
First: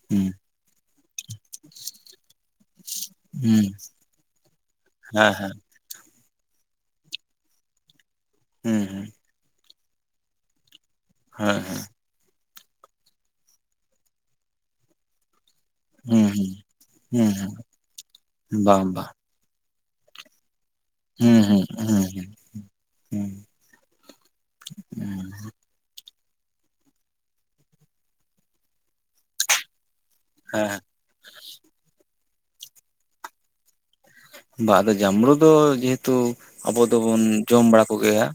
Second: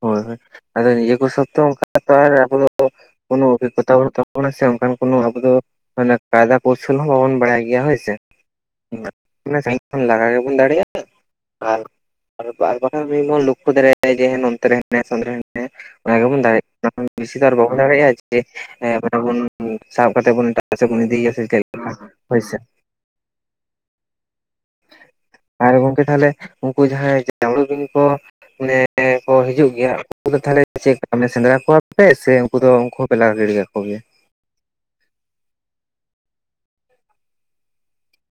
ᱦᱳᱭ ᱦᱩᱸ ᱦᱳᱭ ᱟᱫᱚ ᱱᱤᱡᱮ ᱠᱚ ᱥᱚᱯ ᱛᱚ ᱚᱱᱠᱟᱱᱟᱜ ᱛᱚ ᱟᱨ ᱟᱵᱳ ᱫᱚ ᱦᱩᱸ ᱚᱵᱷᱤᱜᱽᱜᱚᱛᱟ ᱵᱟᱱᱩᱜ ᱛᱟᱵᱚᱱᱟ ᱥᱮ ᱦᱮᱸ ᱦᱮᱸ ᱢᱟᱱᱮ ᱠᱟᱭᱫᱟ ᱠᱚᱳᱣᱥᱚᱞ ᱦᱚᱸ ᱵᱟᱵᱚᱱ ᱵᱟᱲᱟᱭ ᱜᱮᱭᱟ ᱦᱳᱭᱥᱮ ᱦᱩᱸ ᱦᱩᱸ ᱞᱟᱜᱟ ᱜᱮᱵᱚᱱ ᱫᱟᱲᱮᱭᱟᱜᱼᱟ, ᱦᱮᱸ ᱦᱮᱸ ᱟᱨ ᱵᱟᱠᱷᱟᱱ ᱞᱚᱠᱠᱷᱚ ᱫᱟᱲᱮᱟᱭ ᱡᱮ ᱱᱚᱱ [inaudible] [inaudible] ᱚᱱᱟ ᱦᱩᱸ ᱜᱮᱵᱚᱱ ᱫᱟᱲᱮᱭᱟᱜᱼᱟ ᱚᱱᱟ ᱠᱷᱚᱱ ᱦᱩᱸ ᱵᱮᱥᱤ ᱫᱚ ᱦᱩᱸ ᱟᱨ ᱵᱟᱵᱚᱱ ᱫᱟᱲᱮᱭᱟᱜᱼᱟ ᱡᱮ ᱦᱩᱸ ᱵᱟᱝ ᱮ ᱵᱟᱝ [inaudible] ᱵᱚᱱ ᱥᱟᱵ ᱠᱟᱛᱮᱫ ᱵᱚᱱ ᱮᱴᱟᱜ ᱥᱮᱛ ᱵᱚᱱ ᱤᱫᱤᱭᱭᱟ ᱥᱮ ᱪᱮᱫ [inaudible] ᱦᱳᱭ ᱥᱮ ᱦᱚᱸ ᱟᱨ ᱜᱚᱝᱠᱮ ᱛᱟᱦᱚᱞᱮ ᱩᱱᱠᱩ ᱡᱟᱦᱟᱸᱭ ᱡᱟᱸᱢᱵᱽᱲᱳ ᱵᱤᱧ ᱠᱚ ᱢᱟᱱᱮ ᱮ ᱦᱚᱸ ᱦᱤᱡᱩᱜ ᱜᱮᱭᱟ ᱩᱱᱠᱩ ᱫᱚ ᱛᱟᱦᱚᱞᱮ ᱦᱮᱸ ᱪᱮᱫ ᱥᱮᱸᱫᱽᱨᱟ ᱠᱚᱣᱟ ᱯᱮ ᱥᱮ, ᱩᱱᱠᱩ ᱫᱚ ᱩᱱᱠᱩ ᱦᱚᱸᱯᱮ ᱞᱟᱜᱟ ᱜᱤᱲᱤᱠᱟᱠᱚ ᱜᱮᱭᱟ᱾ ᱵᱟ ᱟᱫᱚ ᱡᱟᱸᱢᱵᱽᱲᱳ ᱡᱮᱦᱮᱛ ᱟᱵᱳ ᱫᱚᱵᱚᱱ ᱡᱚᱢ ᱵᱟᱲᱟ ᱠᱚᱜᱮᱭᱟ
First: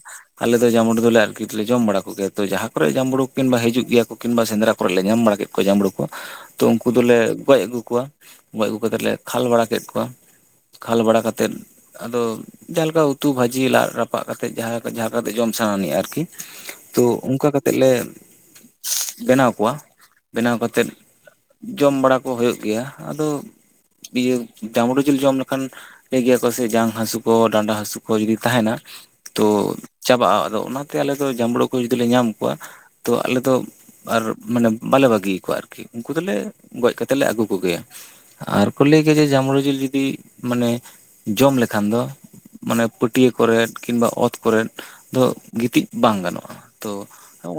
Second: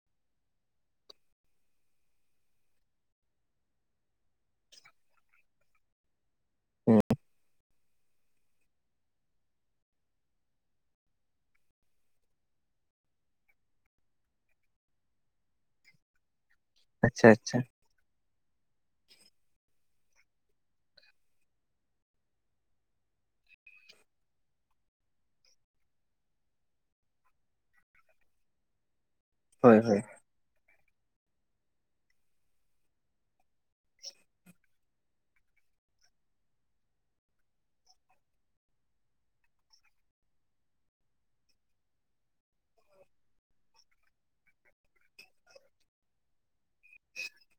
ᱟᱞᱮ ᱫᱚ ᱡᱟᱸᱵᱽᱩ ᱫᱚᱞᱮ ᱟᱨᱠᱤ ᱞᱮ ᱡᱚᱢ ᱵᱟᱲᱟ ᱠᱚᱜᱮᱭᱟ ᱛᱚ ᱡᱟᱦᱟᱸ ᱠᱚᱨᱮ ᱡᱟᱸᱢᱵᱽᱲᱳ ᱠᱤᱢᱵᱟ ᱦᱤᱡᱩᱜ ᱜᱮᱭᱟ ᱠᱚ, ᱠᱤᱢᱵᱟ ᱥᱮᱸᱫᱽᱨᱟ ᱠᱚᱨᱮ ᱞᱮ ᱧᱟᱢ ᱵᱟᱲᱟ ᱠᱮᱫ ᱠᱚ ᱡᱟᱢᱵᱲᱩ ᱠᱚ ᱛᱚ ᱩᱱᱠᱩ ᱦᱮᱸ ᱫᱚᱞᱮ ᱜᱚᱡ ᱟᱹᱜᱩ ᱠᱚᱣᱟ ᱜᱚᱡ ᱟᱹᱜᱩ ᱠᱟᱛᱮᱜ ᱞᱮ ᱠᱷᱟᱞ ᱵᱟᱲᱟ ᱠᱮᱫ ᱠᱚᱣᱟ, ᱠᱷᱟᱞ ᱵᱟᱲᱟ ᱠᱟᱛᱮᱫ ᱟᱫᱚ ᱡᱟᱦᱟ ᱞᱮᱠᱟ ᱩᱛᱩ ᱵᱷᱟᱹᱡᱤ ᱞᱟᱫ ᱨᱟᱯᱟᱜ ᱠᱟᱛᱮᱜ ᱡᱟᱦᱟᱸ ᱠᱟᱛᱮ ᱡᱚᱢ ᱥᱟᱱᱟ ᱟᱨᱠᱤ᱾ ᱛᱚ ᱟᱪᱪᱷᱟ ᱚᱱᱠᱟ ᱟᱪᱪᱷᱟ ᱠᱟᱛᱮᱜ ᱞᱮ ᱵᱮᱱᱟᱣ ᱠᱚᱣᱟ ᱵᱮᱱᱟᱣ ᱠᱟᱛᱮᱫ ᱡᱚᱢ ᱵᱟᱲᱟ ᱠᱚ ᱦᱳᱭᱳᱜ ᱜᱮᱭᱟ᱾ ᱟᱫᱚ ᱤᱭᱟᱹ ᱡᱟᱸᱢᱵᱽᱲᱳ ᱡᱤᱞ ᱡᱚᱢ ᱠᱷᱟᱱ ᱞᱟᱹᱭ ᱜᱮᱭᱟ ᱠᱚ ᱥᱮ ᱡᱟᱝ ᱦᱟᱹᱥᱩ ᱠᱚ ᱰᱟᱸᱰᱟ ᱦᱟᱹᱥᱩ ᱠᱚ ᱡᱩᱫᱤ ᱛᱟᱦᱮᱱᱟ᱾ ᱛᱚ ᱦᱳᱭ ᱦᱳᱭ ᱪᱟᱵᱟᱜᱼᱟ᱾ ᱟᱫᱚ ᱚᱱᱟᱛᱮ ᱟᱞᱮ ᱫᱚ ᱡᱟᱸᱢᱵᱽᱲᱳ ᱠᱚ ᱡᱩᱫᱤ ᱞᱮ ᱧᱟᱢ ᱠᱚᱣᱟ ᱛᱚ ᱟᱞᱮ ᱫᱚ ᱟᱨ ᱢᱟᱱᱮ ᱵᱟᱞᱮ ᱵᱟᱹᱜᱤ ᱟᱠᱚᱣᱟ ᱟᱨᱠᱤ ᱩᱱᱠᱩ ᱫᱚᱞᱮ ᱜᱚᱡ ᱠᱟᱛᱮ ᱞᱮ ᱟᱹᱜᱩ ᱠᱚᱜᱮᱭᱟ᱾ ᱟᱨ ᱠᱚ ᱞᱟᱹᱭ ᱜᱮᱭᱟ ᱡᱮ ᱡᱟᱸᱢᱵᱽᱲᱳ ᱡᱤᱞ ᱡᱚᱫᱤ ᱢᱟᱱᱮ ᱡᱚᱢ ᱞᱮᱠᱷᱟᱱ ᱫᱚ ᱢᱟᱱᱮ ᱯᱟᱹᱴᱭᱟᱹ ᱠᱚᱨᱮᱫ ᱠᱤᱱᱵᱟ ᱚᱛ ᱠᱚᱨᱮᱫ ᱫᱚ ᱜᱤᱛᱤᱡ ᱵᱟᱝ ᱜᱟᱱᱚᱜᱼᱟ᱾ ᱛᱚ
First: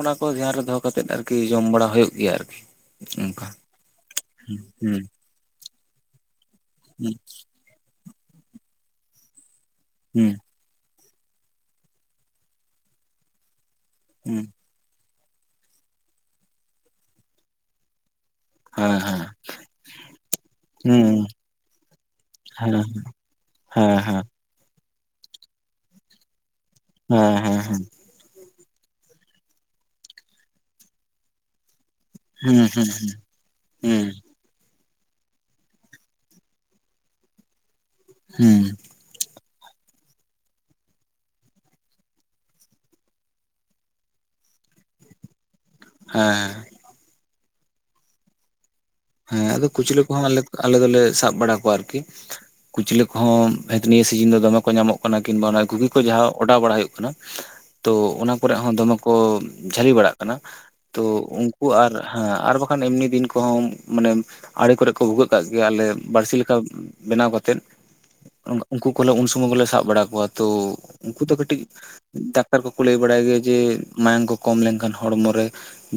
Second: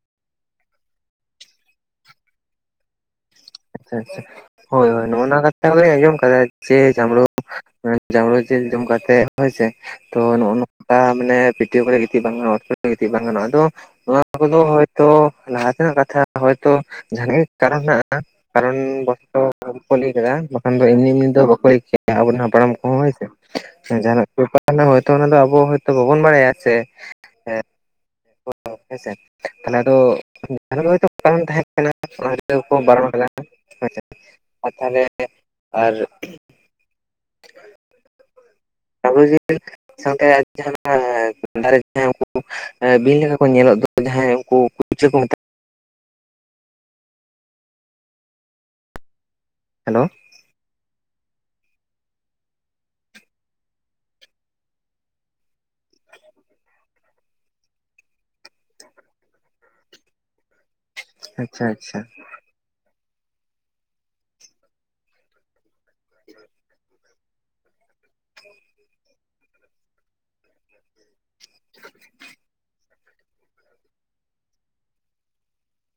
ᱚᱱᱟ ᱠᱚ ᱫᱷᱮᱭᱟᱱ ᱨᱮ ᱫᱚᱦᱚ ᱠᱟᱛᱮᱜ ᱟᱨᱠᱤ ᱡᱚᱢ ᱵᱟᱲᱟ ᱦᱳᱭᱳᱜ ᱜᱮᱭᱟ ᱟᱨᱠᱤ ᱚᱱᱠᱟ ᱟᱪᱪᱷᱟ ᱟᱪᱪᱷᱟ ᱦᱳᱭ ᱦᱩᱸ ᱦᱳᱭ ᱱᱚᱜᱚ ᱱᱚᱣᱟ ᱠᱟᱛᱷᱟ ᱦᱚᱞᱤᱧ ᱟᱡᱚᱢ ᱟᱠᱟᱫᱟ ᱡᱮ ᱦᱩᱸ ᱡᱟᱸᱢᱵᱽᱲᱳ ᱡᱟᱸᱢᱵᱽᱲᱳ ᱡᱤᱞ ᱡᱚᱢ ᱠᱟᱛᱮᱫ ᱦᱳᱭ ᱥᱮ ᱛᱚ ᱦᱩᱸ ᱱᱚᱭᱼᱱᱚᱜ ᱵᱟᱝ ᱢᱟᱱᱮ ᱯᱤᱴᱭᱳ ᱠᱚᱨᱮ ᱜᱤᱛᱤᱡ ᱵᱟᱝ ᱜᱟᱱᱚᱜ-ᱟ ᱚᱛ ᱠᱚᱨᱮ ᱜᱤᱛᱤᱡ ᱵᱟᱝ ᱜᱟᱱᱚᱜ-ᱟ ᱟᱫᱚ ᱱᱚᱣᱟ ᱦᱩᱸ ᱠᱚᱫᱚ ᱦᱚᱭ ᱛᱚ ᱞᱟᱦᱟ ᱛᱮᱱᱟᱜ ᱠᱟᱛᱷᱟ ᱦᱚᱭᱛᱚ ᱡᱟᱦᱟᱸ ᱜᱮᱦ-ᱟᱜ ᱠᱟᱨᱚᱱ ᱢᱮᱱᱟᱜ-ᱟ ᱦᱟᱸᱜ ᱠᱟᱨᱚᱱ ᱦᱮᱸ ᱦᱮᱸ ᱵᱚᱥᱚ ᱛᱚ [unintelligible] ᱜᱮ ᱵᱟᱠᱷᱟᱱ ᱫᱚ ᱮᱢᱱᱤ ᱦᱩᱸ ᱮᱢᱱᱤ ᱫᱚ ᱵᱟᱠᱚ ᱞᱟᱹᱭ ᱠᱮᱭᱟ ᱟᱵᱚᱨᱮᱱ ᱦᱟᱯᱲᱟᱢ ᱦᱮᱸ ᱠᱚᱦᱚᱸ ᱦᱳᱭᱥᱮ᱾ ᱦᱮᱸ ᱦᱮᱸ ᱡᱟᱦᱟᱱᱟᱜ ᱵᱮᱯᱟᱨ ᱫᱚ ᱦᱚᱭᱛᱚ ᱚᱱᱟ ᱫᱚ ᱟᱵᱚ ᱦᱚᱭᱛᱳ ᱵᱟᱵᱚᱱ ᱵᱟᱲᱟᱭᱟ ᱥᱮ ᱦᱮᱸ ᱦᱮᱸ ᱦᱮᱸ ᱦᱚᱭ ᱛᱚ ᱦᱮᱸᱥᱮ ᱛᱟᱦᱚᱞᱮ ᱟᱫᱚ ᱠᱟᱨᱚᱱ ᱦᱚᱭ ᱛᱚ ᱵᱟᱝ ᱛᱟᱦᱮᱸ ᱠᱟᱱᱟ ᱚᱱᱟ ᱦᱩᱸ ᱛᱮᱠᱚ ᱦᱩᱸ ᱵᱟᱨᱚᱱ ᱟᱠᱟᱫᱟ᱾ ᱟᱪᱪᱷᱟ ᱦᱩᱸ ᱟᱪᱪᱷᱟ ᱟᱨ ᱛᱟᱦᱚᱞᱮ ᱟᱨ ᱦᱮᱸ [unintelligible] ᱥᱟᱶᱛᱮ ᱡᱟᱦᱟᱸ [unintelligible] [unintelligible] ᱮᱸ ᱵᱤᱧ ᱞᱮᱠᱟ ᱠᱚ ᱧᱮᱞᱚᱜ ᱫᱚ ᱡᱟᱦᱟᱸᱭ ᱩᱱᱠᱩ ᱠᱩᱪᱞᱟᱹ ᱠᱚ ᱢᱮᱛᱟ ᱦᱮᱸ ᱦᱮᱸ ᱟᱫᱚ ᱠᱩᱪᱞᱟᱹ ᱦᱮᱞᱳ ᱠᱚᱦᱚᱸ ᱟᱞᱮ ᱫᱚᱞᱮ ᱥᱟᱵ ᱵᱟᱲᱟ ᱠᱚᱣᱟ ᱟᱨᱠᱤ᱾ ᱠᱩᱪᱞᱟᱹ ᱠᱚᱦᱚᱸ ᱦᱮᱸ ᱱᱤᱛ ᱱᱤᱭᱟᱹ ᱥᱤᱡᱟᱹᱱ ᱫᱚ ᱫᱚᱢᱮ ᱠᱚ ᱧᱟᱢᱚᱜ ᱠᱟᱱᱟ ᱠᱤᱝᱵᱟᱚ ᱚᱱᱟ ᱜᱷᱩᱜᱤ ᱠᱚ ᱡᱟᱦᱟᱸ ᱚᱰᱟᱣ ᱵᱟᱲᱟᱭ ᱦᱩᱭᱩᱜ ᱠᱟᱱᱟ ᱛᱚ ᱚᱱᱟ ᱠᱚᱨᱮ ᱦᱚᱸ ᱫᱚᱢᱮ ᱠᱚ ᱡᱷᱟᱹᱞᱤ ᱵᱟᱲᱟᱜ ᱠᱟᱱᱟ᱾ ᱛᱚ ᱟᱪᱪᱷᱟ ᱩᱱᱠᱩ ᱟᱨ ᱟᱪᱪᱷᱟ ᱦᱮᱸ ᱟᱨ ᱵᱟᱠᱷᱟᱱ ᱮᱢᱱᱤ ᱫᱤᱱ ᱠᱚᱦᱚᱸ ᱢᱟᱱᱮ ᱟᱲᱮ ᱠᱚᱨᱮ ᱠᱚ ᱵᱷᱩᱜᱟᱹᱜ ᱠᱟᱜ ᱜᱮᱭᱟ ᱟᱞᱮ ᱵᱟᱹᱲᱥᱤ ᱞᱮᱠᱟ ᱵᱮᱱᱟᱣ ᱠᱟᱛᱮ ᱩᱱᱠᱩ ᱠᱚᱞᱮ ᱩᱱ ᱥᱩᱢᱟᱹᱭ ᱜᱮᱞᱮ ᱥᱟᱵ ᱵᱟᱲᱟ ᱠᱚᱣᱟ ᱛᱚ ᱩᱱᱠᱩ ᱫᱚ ᱠᱟᱹᱴᱤᱡ ᱠᱟᱹᱴᱤᱡ ᱰᱟᱠᱛᱟᱨ ᱠᱚᱠᱚ ᱞᱟᱹᱭ ᱵᱟᱲᱟᱭ ᱜᱮᱭᱟ ᱡᱮ ᱢᱟᱭᱟᱝ ᱠᱚ ᱠᱚᱢ ᱞᱮᱱᱠᱷᱟᱱ ᱦᱚᱲᱢᱚ ᱨᱮ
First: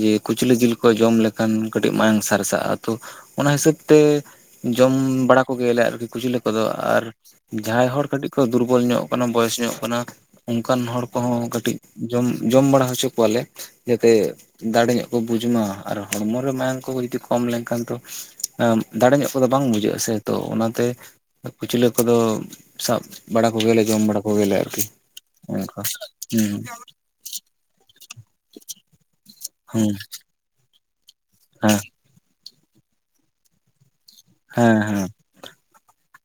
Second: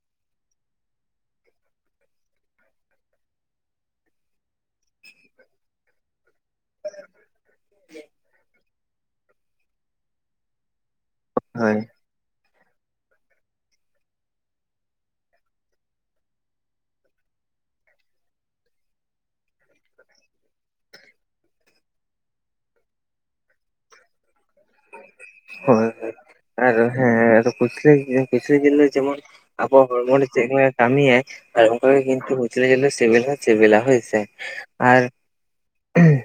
ᱡᱮ ᱠᱩᱪᱞᱟᱹ ᱡᱤᱞ ᱠᱚ ᱡᱚᱢ ᱞᱮᱠᱷᱟᱱ ᱠᱟᱹᱴᱤᱡ ᱢᱟᱭᱟᱝ ᱥᱟᱨᱥᱟᱜ-ᱟ᱾ ᱛᱚ ᱚᱱᱟ ᱦᱤᱥᱟᱹᱵ ᱛᱮ ᱡᱚᱢ ᱵᱟᱲᱟ ᱠᱚᱜᱮᱭᱟᱞᱮ ᱟᱨᱠᱤ ᱠᱩᱪᱞᱟᱹ ᱠᱚᱫᱚ ᱟᱨ ᱡᱟᱦᱟᱸᱭ ᱦᱚᱲ ᱠᱟᱹᱴᱤᱡ ᱠᱷᱚ ᱫᱩᱨᱵᱚᱞ ᱧᱚᱜ ᱠᱟᱱᱟ ᱵᱚᱭᱮᱥ ᱧᱚᱜ ᱠᱟᱱᱟ ᱚᱱᱠᱟᱱ ᱦᱚᱲ ᱠᱚᱦᱚᱸ ᱠᱟᱹᱴᱤᱡ ᱦᱳᱭ ᱡᱚᱢ ᱡᱚᱢ ᱵᱟᱲᱟ ᱦᱚᱪᱚ ᱠᱚᱣᱟᱞᱮ, ᱡᱟᱛᱮ ᱫᱟᱲᱮ ᱧᱚᱜ ᱠᱚ ᱵᱩᱡ ᱢᱟ ᱟᱨ ᱦᱚᱲᱢᱚ ᱨᱮ ᱢᱟᱭᱟᱝ ᱠᱚ ᱡᱩᱫᱤ ᱠᱚᱢ ᱞᱮᱱ ᱮᱠᱷᱟᱱ ᱛᱚ ᱮᱸ ᱫᱟᱲᱮ ᱧᱚᱜ ᱠᱚᱫᱚ ᱵᱟᱝ ᱵᱩᱡᱷᱟᱹᱜ ᱟᱥᱮ ᱛᱚ ᱚᱱᱟᱛᱮ ᱠᱩᱩᱪᱞᱟᱹ ᱠᱚᱫᱚ ᱥᱟᱵ ᱵᱟᱲᱟ ᱠᱚᱜᱮ ᱭᱟᱞᱮ ᱡᱚᱢ ᱵᱟᱲᱟ ᱠᱚᱜᱮ ᱭᱟᱞᱮ ᱚᱱᱠᱟ ᱦᱳᱭ ᱦᱳᱭ ᱦᱩᱸ᱾ ᱟᱨ ᱦᱮᱸ ᱟᱫᱚ ᱠᱩᱪᱞᱟᱹ ᱡᱤᱞ ᱠᱩᱪᱞᱟᱹ ᱡᱤᱞ ᱫᱚ ᱡᱮᱢᱚᱱ ᱟᱵᱚᱣᱟᱜ ᱦᱩᱸ ᱦᱚᱲᱢᱚ ᱨᱮ ᱪᱮᱫ ᱞᱮᱠᱟ ᱠᱟᱹᱢᱤ ᱟᱭ ᱟᱨ ᱦᱮᱸ ᱚᱱᱠᱚ ᱜᱮ ᱠᱤᱱᱛᱩ ᱠᱩᱪᱞᱟᱹ ᱡᱤᱞ ᱫᱚ ᱥᱤᱵᱮᱞ ᱦᱚᱸ ᱥᱤᱵᱤᱞ-ᱟ ᱦᱚᱭ ᱥᱮ᱾ ᱦᱮᱸ ᱦᱮᱸ ᱟᱨ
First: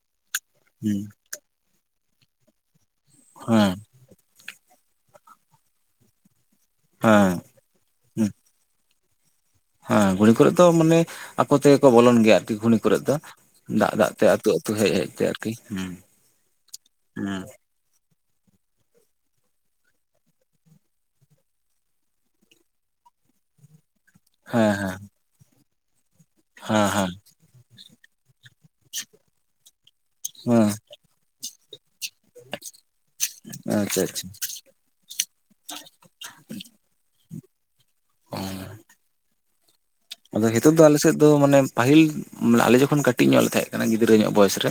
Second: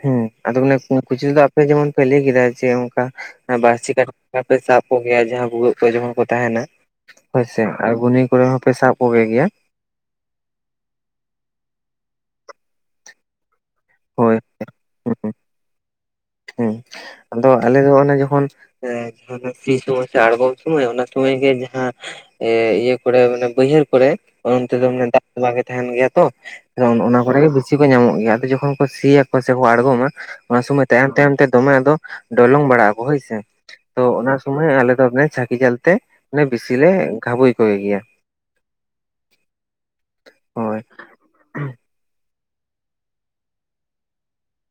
ᱦᱮᱸ ᱟᱫᱚ ᱢᱟᱱᱮ ᱦᱩᱸ ᱠᱩᱪᱞᱟᱹ ᱫᱚ ᱟᱯᱮ ᱡᱮᱢᱚᱱ ᱯᱮ ᱞᱟᱹᱭ ᱠᱮᱫᱟ ᱡᱮ ᱚᱱᱠᱟ ᱦᱮᱸ ᱵᱟᱲᱥᱤ ᱠᱟ ᱯᱮ ᱥᱟᱵ ᱠᱚᱜᱮᱭᱟ ᱡᱟᱦᱟᱸ ᱵᱷᱩᱜᱟᱹᱜ ᱠᱚᱨᱮ ᱡᱚᱠᱷᱚᱱ ᱠᱚ ᱛᱟᱦᱮᱱᱟ ᱦᱮᱸ ᱦᱳᱭᱥᱮ ᱟᱨ ᱜᱩᱱᱤ ᱦᱩᱸ ᱠᱚᱨᱮ ᱦᱚᱸᱯᱮ ᱥᱟᱵ ᱠᱚᱜᱮ ᱜᱮᱭᱟ᱾ ᱦᱮᱸ ᱜᱷᱩᱲᱤ ᱠᱚᱨᱮ ᱫᱚ ᱢᱟᱱᱮ ᱟᱠᱚ ᱛᱮᱜᱮ ᱠᱚ ᱵᱚᱞᱚᱱ ᱜᱮᱭᱟ ᱟᱨᱠᱤ ᱜᱷᱚᱱᱤ ᱠᱚᱨᱮ ᱫᱚ ᱫᱟᱜ ᱫᱟᱜ ᱛᱮ ᱦᱳᱭ ᱟᱹᱛᱩ ᱦᱮᱡ ᱦᱮᱡ ᱛᱮ ᱦᱮᱸ ᱟᱨᱠᱤ ᱦᱩᱸ᱾ ᱦᱮᱸ ᱟᱫᱚ ᱟᱞᱮ ᱫᱚ ᱚᱱᱮ ᱡᱚᱠᱷᱚᱱ ᱥᱤ ᱥᱚᱢᱚᱭ ᱥᱮ ᱟᱬᱜᱚᱢ ᱥᱚᱢᱚᱭ ᱚᱱᱟ ᱥᱚᱢᱚᱭ ᱜᱮ ᱡᱟᱦᱟᱸ ᱮᱸ ᱤᱭᱟᱹ ᱠᱚᱨᱮ ᱢᱟᱱᱮ ᱵᱟᱹᱭᱦᱟᱹᱲ ᱠᱚᱨᱮ ᱦᱮᱸ ᱚᱱᱛᱮ ᱫᱚ ᱢᱟᱱᱮ ᱫᱟᱜ ᱛᱚᱸᱵᱟ ᱜᱮ ᱛᱟᱦᱮᱸᱱ ᱜᱮᱭᱟ ᱛᱚ ᱦᱮᱸ ᱱᱚᱜ ᱦᱮᱸ ᱱᱚᱣᱟ ᱠᱚᱨᱮ ᱜᱮ ᱵᱤᱥᱤ ᱠᱚ ᱧᱟᱢᱚᱜ ᱜᱮᱭᱟ ᱟᱫᱚ ᱡᱚᱠᱷᱚᱱ ᱥᱤᱭᱟᱠᱚ ᱥᱮᱠᱚ ᱟᱬᱜᱚᱢᱟ ᱚᱱᱟ ᱦᱮᱸ ᱥᱚᱢᱚᱭ ᱛᱟᱭᱚᱢ ᱛᱟᱭᱚᱢ ᱛᱮ ᱫᱚᱢᱮ ᱟᱫᱚ- ᱰᱚᱞᱚᱝ ᱵᱟᱲᱟᱜ ᱟᱵᱚ ᱦᱚᱭᱥᱮ ᱟᱪᱪᱷᱟ ᱛᱚ ᱟᱪᱪᱷᱟ ᱚᱱᱟ [unintelligible] ᱟᱞᱮ ᱫᱚ ᱚᱱᱮ ᱪᱷᱟᱹᱠᱤ ᱡᱟᱹᱞᱛᱮ ᱵᱮᱥᱤ ᱞᱮ ᱜᱷᱟᱵᱳᱩᱭ ᱠᱚᱜᱮ ᱜᱮᱭᱟ᱾ [inaudible] ᱟᱫᱚ ᱱᱤᱛᱳᱜ ᱦᱳᱭ ᱫᱚ ᱟᱞᱮ ᱥᱮᱫ ᱫᱚ ᱢᱟᱱᱮ ᱯᱟᱹᱦᱤᱞ ᱢᱟᱱᱮ ᱟᱞᱮ ᱡᱚᱠᱷᱚᱱ ᱠᱟᱹᱴᱤᱡ ᱧᱚᱜ ᱞᱮ ᱛᱟᱦᱮᱸ ᱠᱟᱱᱟ ᱜᱤᱫᱽᱨᱟᱹ ᱧᱚᱜ ᱵᱚᱭᱮᱥ ᱨᱮ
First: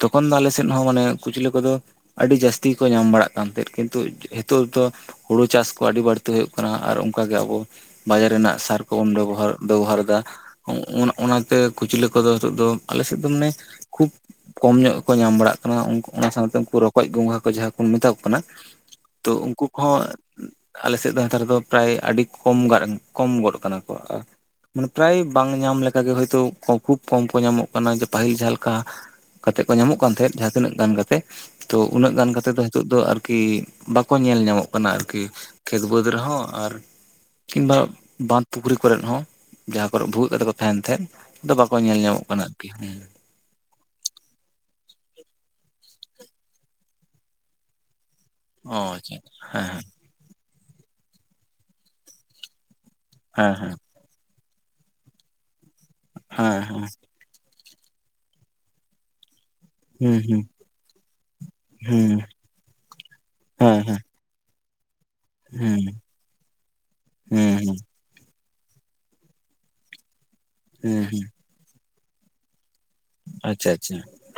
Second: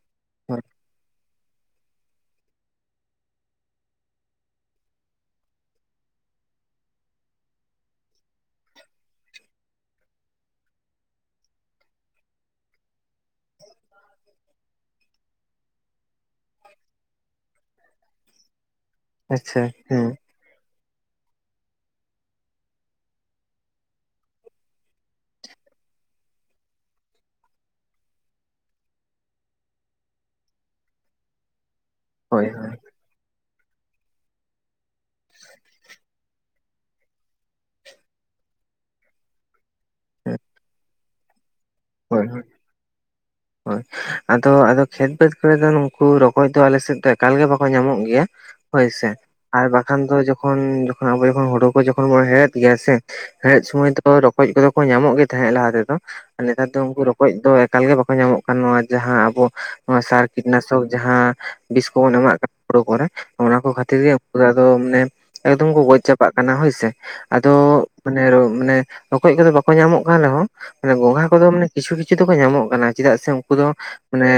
ᱛᱚᱠᱷᱚᱱ ᱫᱚ ᱟᱞᱮ ᱦᱳᱭ ᱥᱮᱫ ᱦᱚᱸ ᱢᱟᱱᱮ ᱠᱩᱪᱞᱟᱹ ᱠᱚᱫᱚ ᱟᱹᱰᱤ ᱡᱟᱹᱥᱛᱤ ᱠᱚ ᱧᱟᱢ ᱵᱟᱲᱟᱜ ᱠᱟᱱ ᱛᱟᱦᱮᱸᱫ ᱠᱤᱱᱛᱩ ᱱᱤᱛᱚᱜ ᱫᱚ ᱦᱩᱲᱩ ᱪᱟᱥ ᱠᱚ ᱟᱹᱰᱤ ᱵᱟᱹᱲᱛᱤ ᱦᱩᱭᱩᱜ ᱠᱟᱱᱟ ᱟᱨ ᱚᱱᱠᱟᱜ ᱜᱮ ᱟᱵᱚ ᱵᱟᱡᱟᱨ ᱨᱮᱱᱟᱜ ᱥᱟᱨ ᱠᱚᱵᱚᱱ ᱵᱮᱵᱚᱦᱟᱨ ᱵᱮᱵᱚᱦᱟᱨ ᱮᱫᱟ ᱚᱱᱟᱛᱮ ᱠᱩᱪᱞᱟᱹ ᱠᱚᱫᱚ ᱱᱤᱛᱚᱜ ᱫᱚ ᱟᱞᱮ ᱥᱮᱫ ᱫᱚ ᱢᱟᱱᱮ ᱠᱷᱩᱵ ᱠᱚᱢ ᱧᱚᱜ ᱜᱮ ᱠᱚ ᱧᱟᱢ ᱵᱟᱲᱟᱜ ᱠᱟᱱᱟ ᱚᱱᱟ ᱥᱟᱶᱛᱮ ᱩᱱᱠᱩ ᱨᱚᱠᱚᱡ ᱜᱚᱸᱜᱦᱟ ᱠᱚ ᱡᱟᱦᱟᱸ ᱠᱚ ᱢᱮᱛᱟ ᱠᱚ ᱠᱟᱱᱟ ᱛᱚ ᱟᱪᱪᱷᱟ ᱩᱱᱠᱩ ᱠᱚᱦᱚᱸ ᱦᱮᱸ ᱟᱞᱮ ᱥᱮᱫ ᱫᱚ ᱱᱮᱛᱟᱨ ᱫᱚ ᱯᱨᱟᱭ ᱟᱹᱰᱤ ᱠᱚᱢ ᱜᱟᱱ ᱠᱚᱢ ᱜᱚᱫ ᱠᱟᱱᱟ ᱠᱚ ᱟᱨ ᱢᱟᱱᱮ ᱯᱟᱨᱟᱭ ᱵᱟᱝ ᱧᱟᱢ ᱞᱮᱠᱟᱜᱮ ᱦᱳᱭᱛᱚ ᱠᱷᱩᱵ ᱠᱚᱢ ᱠᱚ ᱧᱟᱢᱚᱜ ᱠᱟᱱᱟ ᱯᱟᱹᱦᱤᱞ ᱡᱟᱦᱟᱸ ᱞᱮᱠᱟ ᱠᱟᱛᱮᱜ ᱠᱚ ᱧᱟᱢᱚᱜ ᱠᱟᱱ ᱛᱟᱦᱮᱸᱫ ᱡᱟᱦᱟᱸ ᱛᱤᱱᱟᱹᱜ ᱜᱟᱱ ᱠᱟᱛᱮ ᱛᱚ ᱩᱱᱟᱹᱜ ᱜᱟᱱ ᱦᱳᱭ ᱠᱟᱛᱮ ᱫᱚ ᱦᱳᱭ ᱱᱤᱛᱚᱜ ᱫᱚ ᱟᱨᱠᱤ ᱵᱟᱠᱚ ᱧᱮᱞ ᱧᱟᱢᱚᱜ ᱠᱟᱱᱟ ᱚᱱᱟ ᱟᱨᱠᱤ ᱠᱷᱮᱛ ᱵᱟᱹᱫᱽ ᱨᱮᱦᱚᱸ ᱟᱨ ᱠᱤᱱᱵᱟ ᱵᱟᱸᱫ ᱯᱩᱠᱷᱨᱤ ᱠᱚᱨᱮ ᱦᱚᱸ ᱡᱟᱦᱟᱸ ᱠᱚᱨᱮ ᱵᱷᱩᱜᱟ. ᱟᱛᱮᱫ ᱠᱚ ᱛᱟᱦᱮᱸᱱ ᱛᱟᱦᱮᱸᱫ ᱱᱤᱛᱚᱜ ᱟᱫᱚ ᱵᱟᱠᱚ ᱧᱮᱞ ᱧᱟᱢᱚᱜ ᱦᱳᱭ ᱦᱳᱭ ᱠᱟᱱᱟ ᱟᱨᱠᱤ ᱾ ᱟᱫᱚ ᱟᱫᱚ ᱠᱷᱮᱛ ᱵᱟᱹᱫᱽ ᱠᱚᱨᱮ ᱫᱚ ᱱᱩᱝᱠᱩ ᱨᱚᱠᱚᱡ ᱫᱚ ᱮᱠᱟᱞ ᱜᱮ ᱵᱟᱠᱚ ᱧᱟᱢᱚᱜ- ᱜᱮᱭᱟ ᱾ ᱚ ᱦᱳᱭ ᱥᱮ ᱟᱪᱪᱷᱟ ᱟᱨ ᱦᱮᱸ ᱵᱟᱠᱷᱟᱱ ᱫᱚ ᱡᱚᱠᱷᱚᱱ ᱟᱵᱚ ᱡᱚᱠᱷᱚᱱ ᱟᱵᱳ ᱠᱚ ᱡᱚᱠᱷᱚᱱ ᱵᱚᱱ ᱦᱮᱲᱦᱮᱫ ᱜᱮᱭᱟ ᱥᱮ ᱦᱮᱸ ᱦᱮᱲᱮᱫ ᱦᱮᱸ ᱥᱚᱢᱚᱭ ᱫᱚ ᱨᱚᱠᱚᱡ ᱠᱚᱫᱚ ᱠᱚ ᱧᱟᱢᱚᱜ ᱜᱮ ᱛᱟᱦᱮᱸᱫ ᱞᱟᱦᱟ ᱛᱮᱫᱚ ᱾ ᱱᱮᱛᱟᱨ ᱫᱚ ᱩᱱᱠᱩ ᱨᱚᱠᱚᱡ ᱫᱚ ᱮᱠᱟᱞ ᱜᱮ ᱵᱟᱠᱚ ᱧᱟᱢᱚᱜ ᱠᱟᱱᱟ ᱡᱟᱦᱟᱸ ᱟᱵᱚ ᱦᱮᱸ ᱦᱮᱸ ᱥᱟᱨ ᱦᱮᱸ ᱠᱤᱴᱱᱟᱥᱚᱠ ᱡᱟᱦᱟᱸ ᱵᱤᱥ ᱠᱚᱵᱚᱱ ᱦᱮᱸ ᱮᱢᱟᱜ ᱠᱟᱱ [inaudible] ᱠᱚᱨᱮ ᱚᱱᱟ ᱠᱚ ᱦᱮᱸ ᱦᱮᱸ ᱠᱷᱟᱹᱛᱤᱨ ᱜᱮ ᱦᱳᱭ ᱟᱫᱚ ᱢᱟᱱᱮ ᱮᱠᱫᱚᱢ ᱦᱮᱸ ᱠᱚ ᱦᱮᱸ ᱜᱚᱡ ᱪᱟᱵᱟᱜ ᱠᱟᱱᱟ ᱦᱳᱭᱥᱮ ᱟᱫᱚ ᱦᱮᱸ ᱢᱟᱱᱮ ᱢᱟᱱᱮ ᱨᱠᱚᱡ ᱠᱚᱫᱚ ᱵᱟᱠᱚ ᱧᱟᱢᱚᱜ ᱠᱟᱱ ᱨᱮᱦᱚᱸ ᱢᱟᱱᱮ ᱦᱩᱸ ᱜᱚᱸᱜᱷᱟ ᱦᱩᱸ ᱠᱚᱫᱚ ᱢᱟᱱᱮ ᱠᱤᱪᱷᱩ ᱠᱤᱪᱷᱩ ᱫᱚᱠᱚ ᱧᱟᱢᱚᱜ ᱠᱟᱱᱟ ᱪᱮᱫᱟᱜ ᱥᱮ ᱩᱱᱠᱩ ᱫᱚ ᱟᱪᱪᱷᱟ ᱟᱪᱪᱷᱟ ᱢᱟᱱᱮ